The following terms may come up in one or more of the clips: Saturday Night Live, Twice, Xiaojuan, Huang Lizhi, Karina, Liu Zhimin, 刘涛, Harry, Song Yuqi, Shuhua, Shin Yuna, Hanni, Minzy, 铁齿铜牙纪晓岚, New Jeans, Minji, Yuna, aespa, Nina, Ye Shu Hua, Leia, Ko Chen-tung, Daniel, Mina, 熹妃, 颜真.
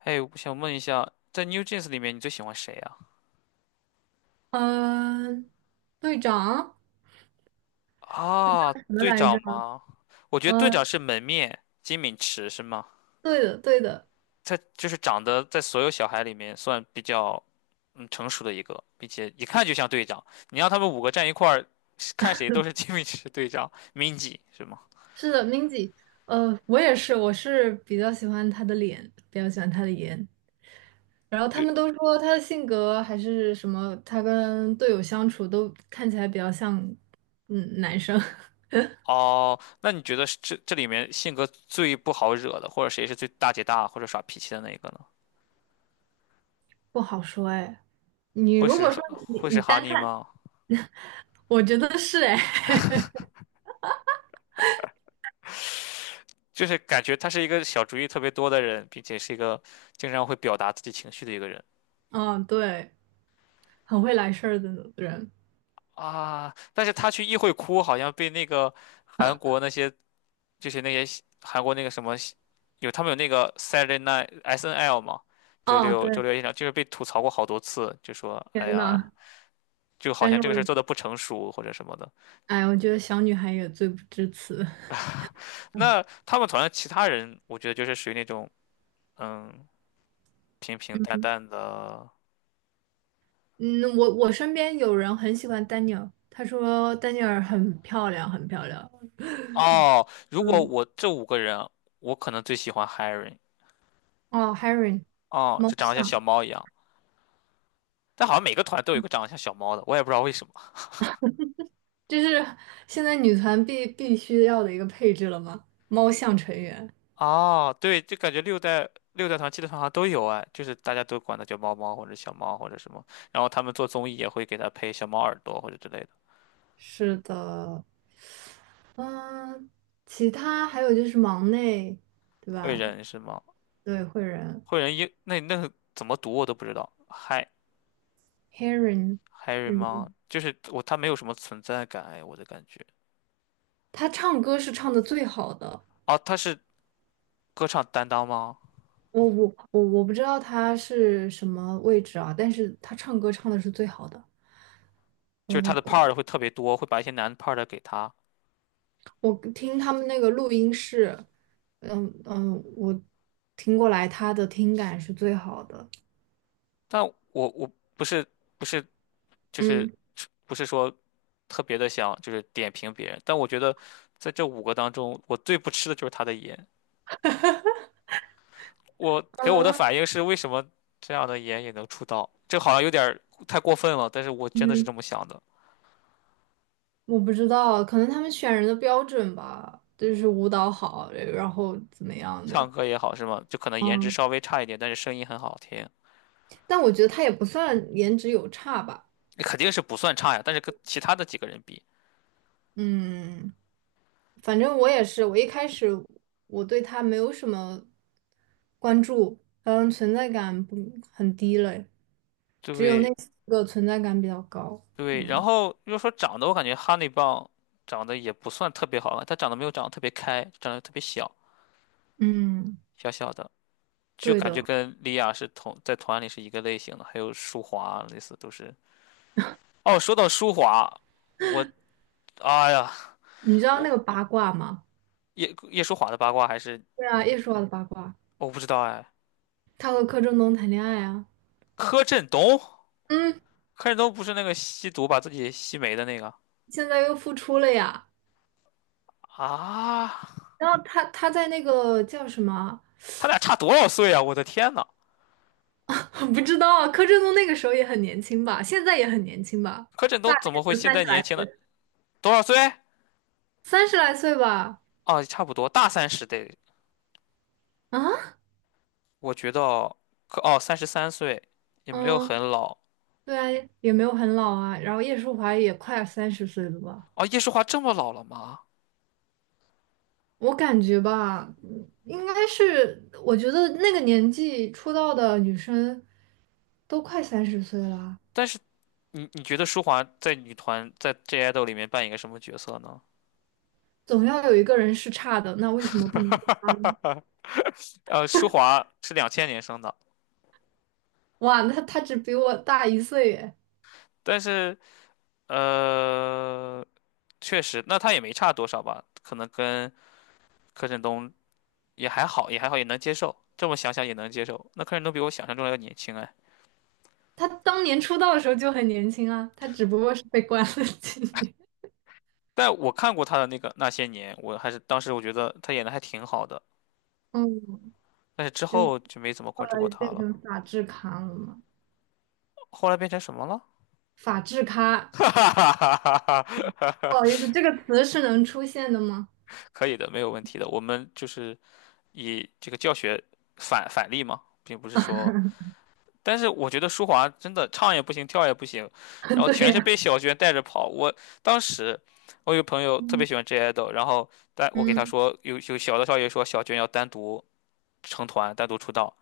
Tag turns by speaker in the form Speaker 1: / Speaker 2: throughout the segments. Speaker 1: 哎，我想问一下，在 New Jeans 里面你最喜欢谁啊？
Speaker 2: 嗯、队长
Speaker 1: 啊，
Speaker 2: 什么
Speaker 1: 队
Speaker 2: 来
Speaker 1: 长
Speaker 2: 着？
Speaker 1: 吗？我觉得队长
Speaker 2: 嗯、
Speaker 1: 是门面金敏池是吗？
Speaker 2: 对的，对的。
Speaker 1: 他就是长得在所有小孩里面算比较成熟的一个，并且一看就像队长。你让他们五个站一块儿，看谁都是金敏池队长 Minji 是吗？
Speaker 2: 是的，Minzy。我也是，我是比较喜欢他的脸，比较喜欢他的颜。然后他
Speaker 1: 就
Speaker 2: 们都说他的性格还是什么，他跟队友相处都看起来比较像，嗯，男生。
Speaker 1: 哦，那你觉得是这里面性格最不好惹的，或者谁是最大姐大或者耍脾气的那一个呢？
Speaker 2: 不好说哎，你
Speaker 1: 会
Speaker 2: 如
Speaker 1: 是
Speaker 2: 果说你
Speaker 1: 会是
Speaker 2: 你
Speaker 1: 哈
Speaker 2: 单
Speaker 1: 尼
Speaker 2: 看，
Speaker 1: 吗？
Speaker 2: 我觉得是哎，
Speaker 1: 就是感觉他是一个小主意特别多的人，并且是一个经常会表达自己情绪的一个人
Speaker 2: 嗯，对，很会来事儿的人。
Speaker 1: 啊。但是他去议会哭，好像被那个韩国那些就是那些韩国那个什么他们有那个 Saturday Night SNL 嘛，周
Speaker 2: 哦，
Speaker 1: 六周
Speaker 2: 对，
Speaker 1: 六夜场就是被吐槽过好多次，就说哎
Speaker 2: 天
Speaker 1: 呀，
Speaker 2: 呐，
Speaker 1: 就好
Speaker 2: 但
Speaker 1: 像
Speaker 2: 是
Speaker 1: 这
Speaker 2: 我
Speaker 1: 个事儿做的不成熟或者什么的。
Speaker 2: 哎，我觉得小女孩也罪不至此。
Speaker 1: 那 他们团的其他人，我觉得就是属于那种嗯平平淡淡的。
Speaker 2: 嗯，我身边有人很喜欢丹尼尔，他说丹尼尔很漂亮，很漂亮。
Speaker 1: 哦，如果
Speaker 2: 嗯。
Speaker 1: 我这五个人，我可能最喜欢 Harry。
Speaker 2: 哦，Harry
Speaker 1: 哦，
Speaker 2: 猫
Speaker 1: 就长得像小
Speaker 2: 像，
Speaker 1: 猫一样，但好像每个团都有一个长得像小猫的，我也不知道为什么。
Speaker 2: 这是现在女团必须要的一个配置了吗？猫像成员。
Speaker 1: 哦，对，就感觉六代团、七代团好像都有哎，就是大家都管它叫猫猫或者小猫或者什么，然后他们做综艺也会给他配小猫耳朵或者之类的。
Speaker 2: 是的，嗯，其他还有就是忙内，对
Speaker 1: 惠
Speaker 2: 吧？
Speaker 1: 人是吗？
Speaker 2: 对，会人
Speaker 1: 惠人英那个怎么读我都不知道
Speaker 2: Harry，
Speaker 1: Harry 吗？就是我他没有什么存在感哎，我的感觉。
Speaker 2: 他唱歌是唱的最好的。
Speaker 1: 哦，他是歌唱担当吗？
Speaker 2: 我不知道他是什么位置啊，但是他唱歌唱的是最好的。
Speaker 1: 就是他
Speaker 2: 呃，
Speaker 1: 的 part 会特别多，会把一些难的 part 给他。
Speaker 2: 我听他们那个录音室，嗯嗯，我听过来他的听感是最好的。
Speaker 1: 但我不是不是就是
Speaker 2: 嗯
Speaker 1: 不是说特别的想就是点评别人，但我觉得在这五个当中，我最不吃的就是他的颜。我给我的
Speaker 2: 嗯，
Speaker 1: 反应是，为什么这样的颜也能出道？这好像有点儿太过分了，但是我真的是
Speaker 2: 嗯，
Speaker 1: 这么想的。
Speaker 2: 我不知道，可能他们选人的标准吧，就是舞蹈好，然后怎么样
Speaker 1: 唱
Speaker 2: 的。
Speaker 1: 歌也好是吗？就可能颜值
Speaker 2: 嗯，
Speaker 1: 稍微差一点，但是声音很好听，
Speaker 2: 但我觉得他也不算颜值有差吧。
Speaker 1: 肯定是不算差呀。但是跟其他的几个人比，
Speaker 2: 嗯。反正我也是，我一开始我对他没有什么关注，嗯，存在感不很低了，只有那
Speaker 1: 对。
Speaker 2: 四个存在感比较高。
Speaker 1: 对，然
Speaker 2: 嗯
Speaker 1: 后要说长得，我感觉哈密棒长得也不算特别好看，它长得没有长得特别开，长得特别小，
Speaker 2: 嗯，
Speaker 1: 小小的，就
Speaker 2: 对
Speaker 1: 感觉
Speaker 2: 的。
Speaker 1: 跟莉亚是同在团里是一个类型的。还有舒华啊，类似都是。哦，说到舒华，我哎呀，
Speaker 2: 你知道
Speaker 1: 我
Speaker 2: 那个八卦吗？
Speaker 1: 叶舒华的八卦还是
Speaker 2: 对啊，
Speaker 1: 你，
Speaker 2: 叶舒华的八卦，
Speaker 1: 我不知道哎。
Speaker 2: 他和柯震东谈恋爱啊。
Speaker 1: 柯震东，
Speaker 2: 嗯，
Speaker 1: 柯震东不是那个吸毒把自己吸没的那个
Speaker 2: 现在又复出了呀。
Speaker 1: 啊？
Speaker 2: 然后他在那个叫什么？
Speaker 1: 他俩差多少岁啊？我的天呐，
Speaker 2: 不知道啊，柯震东那个时候也很年轻吧，现在也很年轻吧，
Speaker 1: 柯震东
Speaker 2: 大概
Speaker 1: 怎么会
Speaker 2: 也就
Speaker 1: 现
Speaker 2: 三
Speaker 1: 在
Speaker 2: 十
Speaker 1: 年
Speaker 2: 来
Speaker 1: 轻
Speaker 2: 岁，
Speaker 1: 呢？多少岁？
Speaker 2: 三十来岁吧。
Speaker 1: 哦，差不多大三十得，
Speaker 2: 啊？
Speaker 1: 我觉得哦，33岁也没有很
Speaker 2: 嗯，
Speaker 1: 老
Speaker 2: 对啊，也没有很老啊。然后叶舒华也快三十岁了吧？
Speaker 1: 哦。叶舒华这么老了吗？
Speaker 2: 我感觉吧，嗯应该是，我觉得那个年纪出道的女生都快三十岁了啊。
Speaker 1: 但是你觉得舒华在女团在 J IDOL 里面扮演一个什么角色呢？
Speaker 2: 总要有一个人是差的。那为什么不能？
Speaker 1: 舒华是2000年生的，
Speaker 2: 哇，那她只比我大一岁耶！
Speaker 1: 但是呃，确实，那他也没差多少吧？可能跟柯震东也还好，也还好，也能接受。这么想想也能接受。那柯震东比我想象中要年轻哎。
Speaker 2: 她当年出道的时候就很年轻啊，她只不过是被关了几年。
Speaker 1: 但我看过他的那个那些年，我还是当时我觉得他演的还挺好的，
Speaker 2: 嗯，
Speaker 1: 但是之
Speaker 2: 就
Speaker 1: 后就没怎么
Speaker 2: 后
Speaker 1: 关注过
Speaker 2: 来
Speaker 1: 他
Speaker 2: 变
Speaker 1: 了。
Speaker 2: 成法制咖了嘛？
Speaker 1: 后来变成什么了？
Speaker 2: 法制咖。
Speaker 1: 哈哈哈哈哈
Speaker 2: 不
Speaker 1: 哈！
Speaker 2: 好意思，这个词是能出现的吗？
Speaker 1: 可以的，没有问题的。我们就是以这个教学反例嘛，并不是说，但是我觉得舒华真的唱也不行，跳也不行，然 后
Speaker 2: 对
Speaker 1: 全是被
Speaker 2: 呀、
Speaker 1: 小娟带着跑。我当时我有个朋友特别
Speaker 2: 嗯
Speaker 1: 喜欢 J idol，然后但我给他
Speaker 2: 嗯
Speaker 1: 说有小的少爷说小娟要单独成团，单独出道。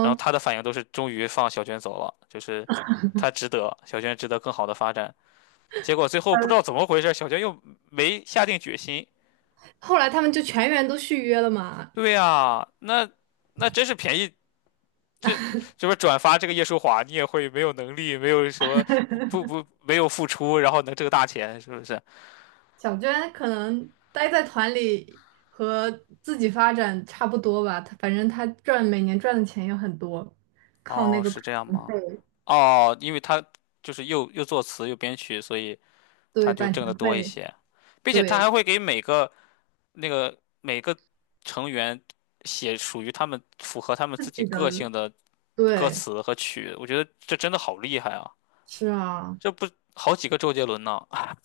Speaker 1: 然后他的反应都是终于放小娟走了，就是他值得，小娟值得更好的发展。结果最后不知道怎么回事，小娟又没下定决心。
Speaker 2: 后来他们就全员都续约了嘛。
Speaker 1: 对呀，那真是便宜，这这不转发这个叶舒华，你也会没有能力，没有什么不不不没有付出，然后能挣大钱，是不是？
Speaker 2: 小娟可能待在团里和自己发展差不多吧，她反正她赚每年赚的钱也很多，靠
Speaker 1: 哦，
Speaker 2: 那个
Speaker 1: 是这样吗？哦，因为他就是又作词又编曲，所以
Speaker 2: 对
Speaker 1: 他就
Speaker 2: 版权
Speaker 1: 挣得多一
Speaker 2: 费，
Speaker 1: 些，并且他
Speaker 2: 对
Speaker 1: 还会给每个成员写属于他们符合他们自
Speaker 2: 自
Speaker 1: 己
Speaker 2: 己
Speaker 1: 个
Speaker 2: 的，
Speaker 1: 性的歌
Speaker 2: 对，
Speaker 1: 词和曲，我觉得这真的好厉害啊！
Speaker 2: 是啊。
Speaker 1: 这不好几个周杰伦呢？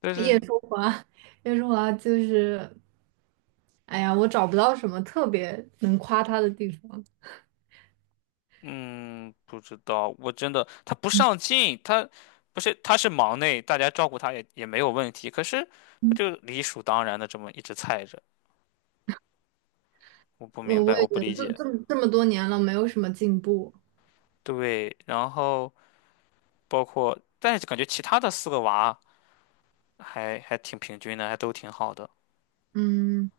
Speaker 1: 但
Speaker 2: 叶
Speaker 1: 是，
Speaker 2: 舒华，叶舒华就是，哎呀，我找不到什么特别能夸她的地方。
Speaker 1: 嗯，不知道，我真的他不上进，他不是他是忙内，大家照顾他也没有问题，可是他
Speaker 2: 嗯，
Speaker 1: 就理所当然的这么一直菜着，我不明
Speaker 2: 我
Speaker 1: 白，
Speaker 2: 我
Speaker 1: 我
Speaker 2: 也觉
Speaker 1: 不
Speaker 2: 得
Speaker 1: 理
Speaker 2: 这
Speaker 1: 解。
Speaker 2: 这么这么多年了，没有什么进步。
Speaker 1: 对，然后包括，但是感觉其他的四个娃还挺平均的，还都挺好的。
Speaker 2: 嗯。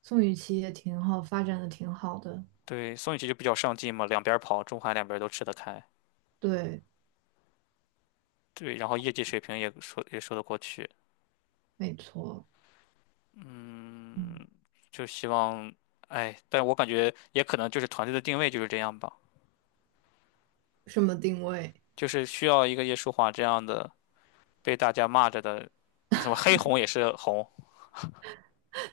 Speaker 2: 宋雨琦也挺好，发展的挺好的。
Speaker 1: 对，宋雨琦就比较上进嘛，两边儿跑，中韩两边儿都吃得开。
Speaker 2: 对，
Speaker 1: 对，然后业绩水平也说得过去。
Speaker 2: 没错。嗯，
Speaker 1: 嗯，就希望，哎，但我感觉也可能就是团队的定位就是这样吧，
Speaker 2: 什么定位？
Speaker 1: 就是需要一个叶舒华这样的被大家骂着的，什么黑红也是红，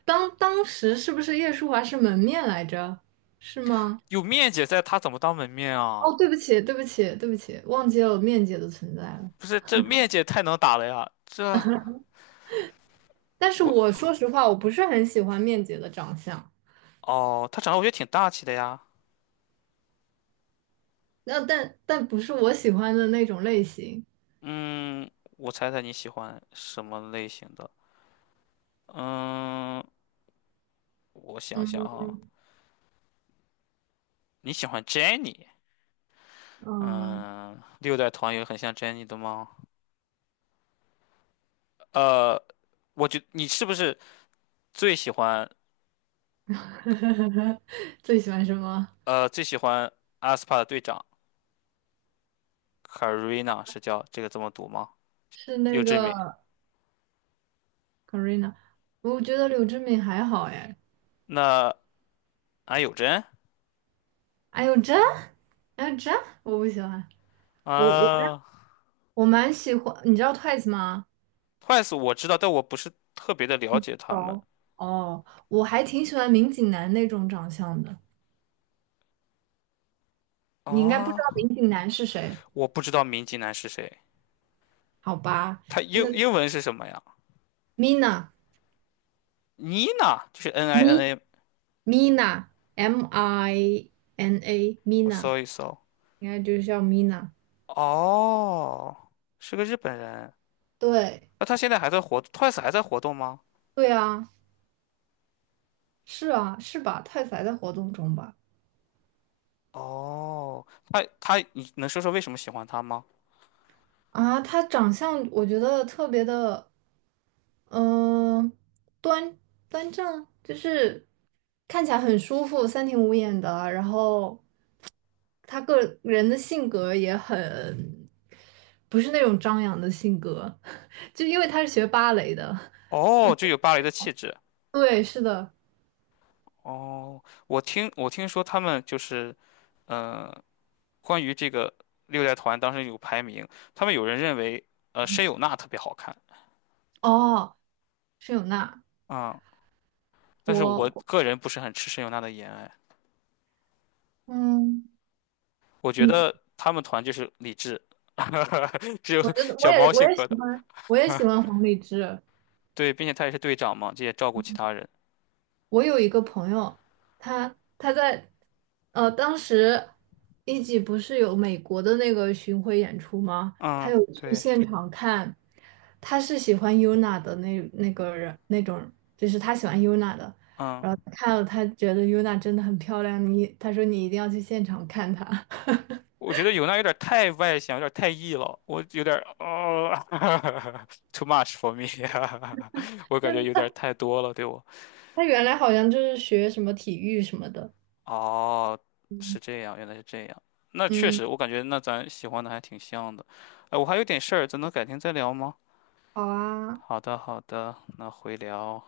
Speaker 2: 当时是不是叶舒华是门面来着？是吗？
Speaker 1: 有面姐在，她怎么当门面啊？
Speaker 2: 哦，对不起，对不起，对不起，忘记了有面姐的存在了。
Speaker 1: 不是，这面姐太能打了呀！
Speaker 2: 但是
Speaker 1: 我
Speaker 2: 我说实话，我不是很喜欢面姐的长相，
Speaker 1: 哦，她长得我觉得挺大气的呀。
Speaker 2: 但不是我喜欢的那种类型。
Speaker 1: 嗯，我猜猜你喜欢什么类型的？嗯。我想想啊，你喜欢 j e n n i
Speaker 2: 嗯，
Speaker 1: 嗯，六代团有很像 j e n n i 的吗？呃，我觉你是不是最喜欢
Speaker 2: 最喜欢什么？
Speaker 1: 呃最喜欢阿斯帕的队长 Karina 是叫这个这么读吗？
Speaker 2: 是
Speaker 1: 六
Speaker 2: 那
Speaker 1: 之
Speaker 2: 个
Speaker 1: 敏，
Speaker 2: Karina，我觉得柳智敏还好哎。
Speaker 1: 那安有真
Speaker 2: 哎呦这，哎呦这，我不喜欢。我我
Speaker 1: 啊
Speaker 2: 我蛮喜欢，你知道 Twice 吗？
Speaker 1: ，Twice 我知道，但我不是特别的了解他们
Speaker 2: 哦，哦，我还挺喜欢民警男那种长相的。你应该不知道
Speaker 1: 啊，
Speaker 2: 民警男是谁，
Speaker 1: 我不知道明基男是谁，
Speaker 2: 好吧？
Speaker 1: 他
Speaker 2: 那
Speaker 1: 英文是什么呀
Speaker 2: Mina
Speaker 1: ？Nina 就是 N I
Speaker 2: Mi
Speaker 1: N A，
Speaker 2: Mina M I N A
Speaker 1: 我
Speaker 2: Mina
Speaker 1: 搜一搜，
Speaker 2: 应该就是叫 Mina。
Speaker 1: 哦，是个日本人。
Speaker 2: 对。
Speaker 1: 那他现在还在活，Twice 还在活动吗？
Speaker 2: 对啊，是啊是吧？太宰在活动中吧？
Speaker 1: 哦，他，你能说说为什么喜欢他吗？
Speaker 2: 啊，他长相我觉得特别的。嗯、端端正，就是看起来很舒服，三庭五眼的。然后他个人的性格也很，不是那种张扬的性格，就因为他是学芭蕾的。
Speaker 1: 哦，就有芭蕾的气质。
Speaker 2: 对，是的。
Speaker 1: 哦，我听说他们就是，呃，关于这个六代团当时有排名，他们有人认为申有娜特别好看
Speaker 2: 哦，是有娜，
Speaker 1: 啊、但是我
Speaker 2: 我，
Speaker 1: 个人不是很吃申有娜的颜，哎，
Speaker 2: 嗯
Speaker 1: 我觉
Speaker 2: 嗯，
Speaker 1: 得他们团就是理智，只有
Speaker 2: 我觉得
Speaker 1: 小猫性
Speaker 2: 我也
Speaker 1: 格
Speaker 2: 喜
Speaker 1: 的，
Speaker 2: 欢，我也喜欢黄丽枝。
Speaker 1: 对，并且他也是队长嘛，这也照顾其他人。
Speaker 2: 我有一个朋友，他在当时一级不是有美国的那个巡回演出吗？他
Speaker 1: 嗯，
Speaker 2: 有去
Speaker 1: 对，
Speaker 2: 现场看，他是喜欢 Yuna 的那个人那种，就是他喜欢 Yuna 的，
Speaker 1: 嗯。
Speaker 2: 然后看了他觉得 Yuna 真的很漂亮，你他说你一定要去现场看她。
Speaker 1: 我觉得有娜有点太外向，有点太 E 了，我有点哦 ，too much for me，我感觉
Speaker 2: 真
Speaker 1: 有点
Speaker 2: 的，
Speaker 1: 太多了，对我。
Speaker 2: 他原来好像就是学什么体育什么的。
Speaker 1: 哦，是这样，原来是这样。那确
Speaker 2: 嗯，
Speaker 1: 实，我感觉那咱喜欢的还挺像的。哎，我还有点事儿，咱能改天再聊吗？
Speaker 2: 好啊。
Speaker 1: 好的，好的，那回聊。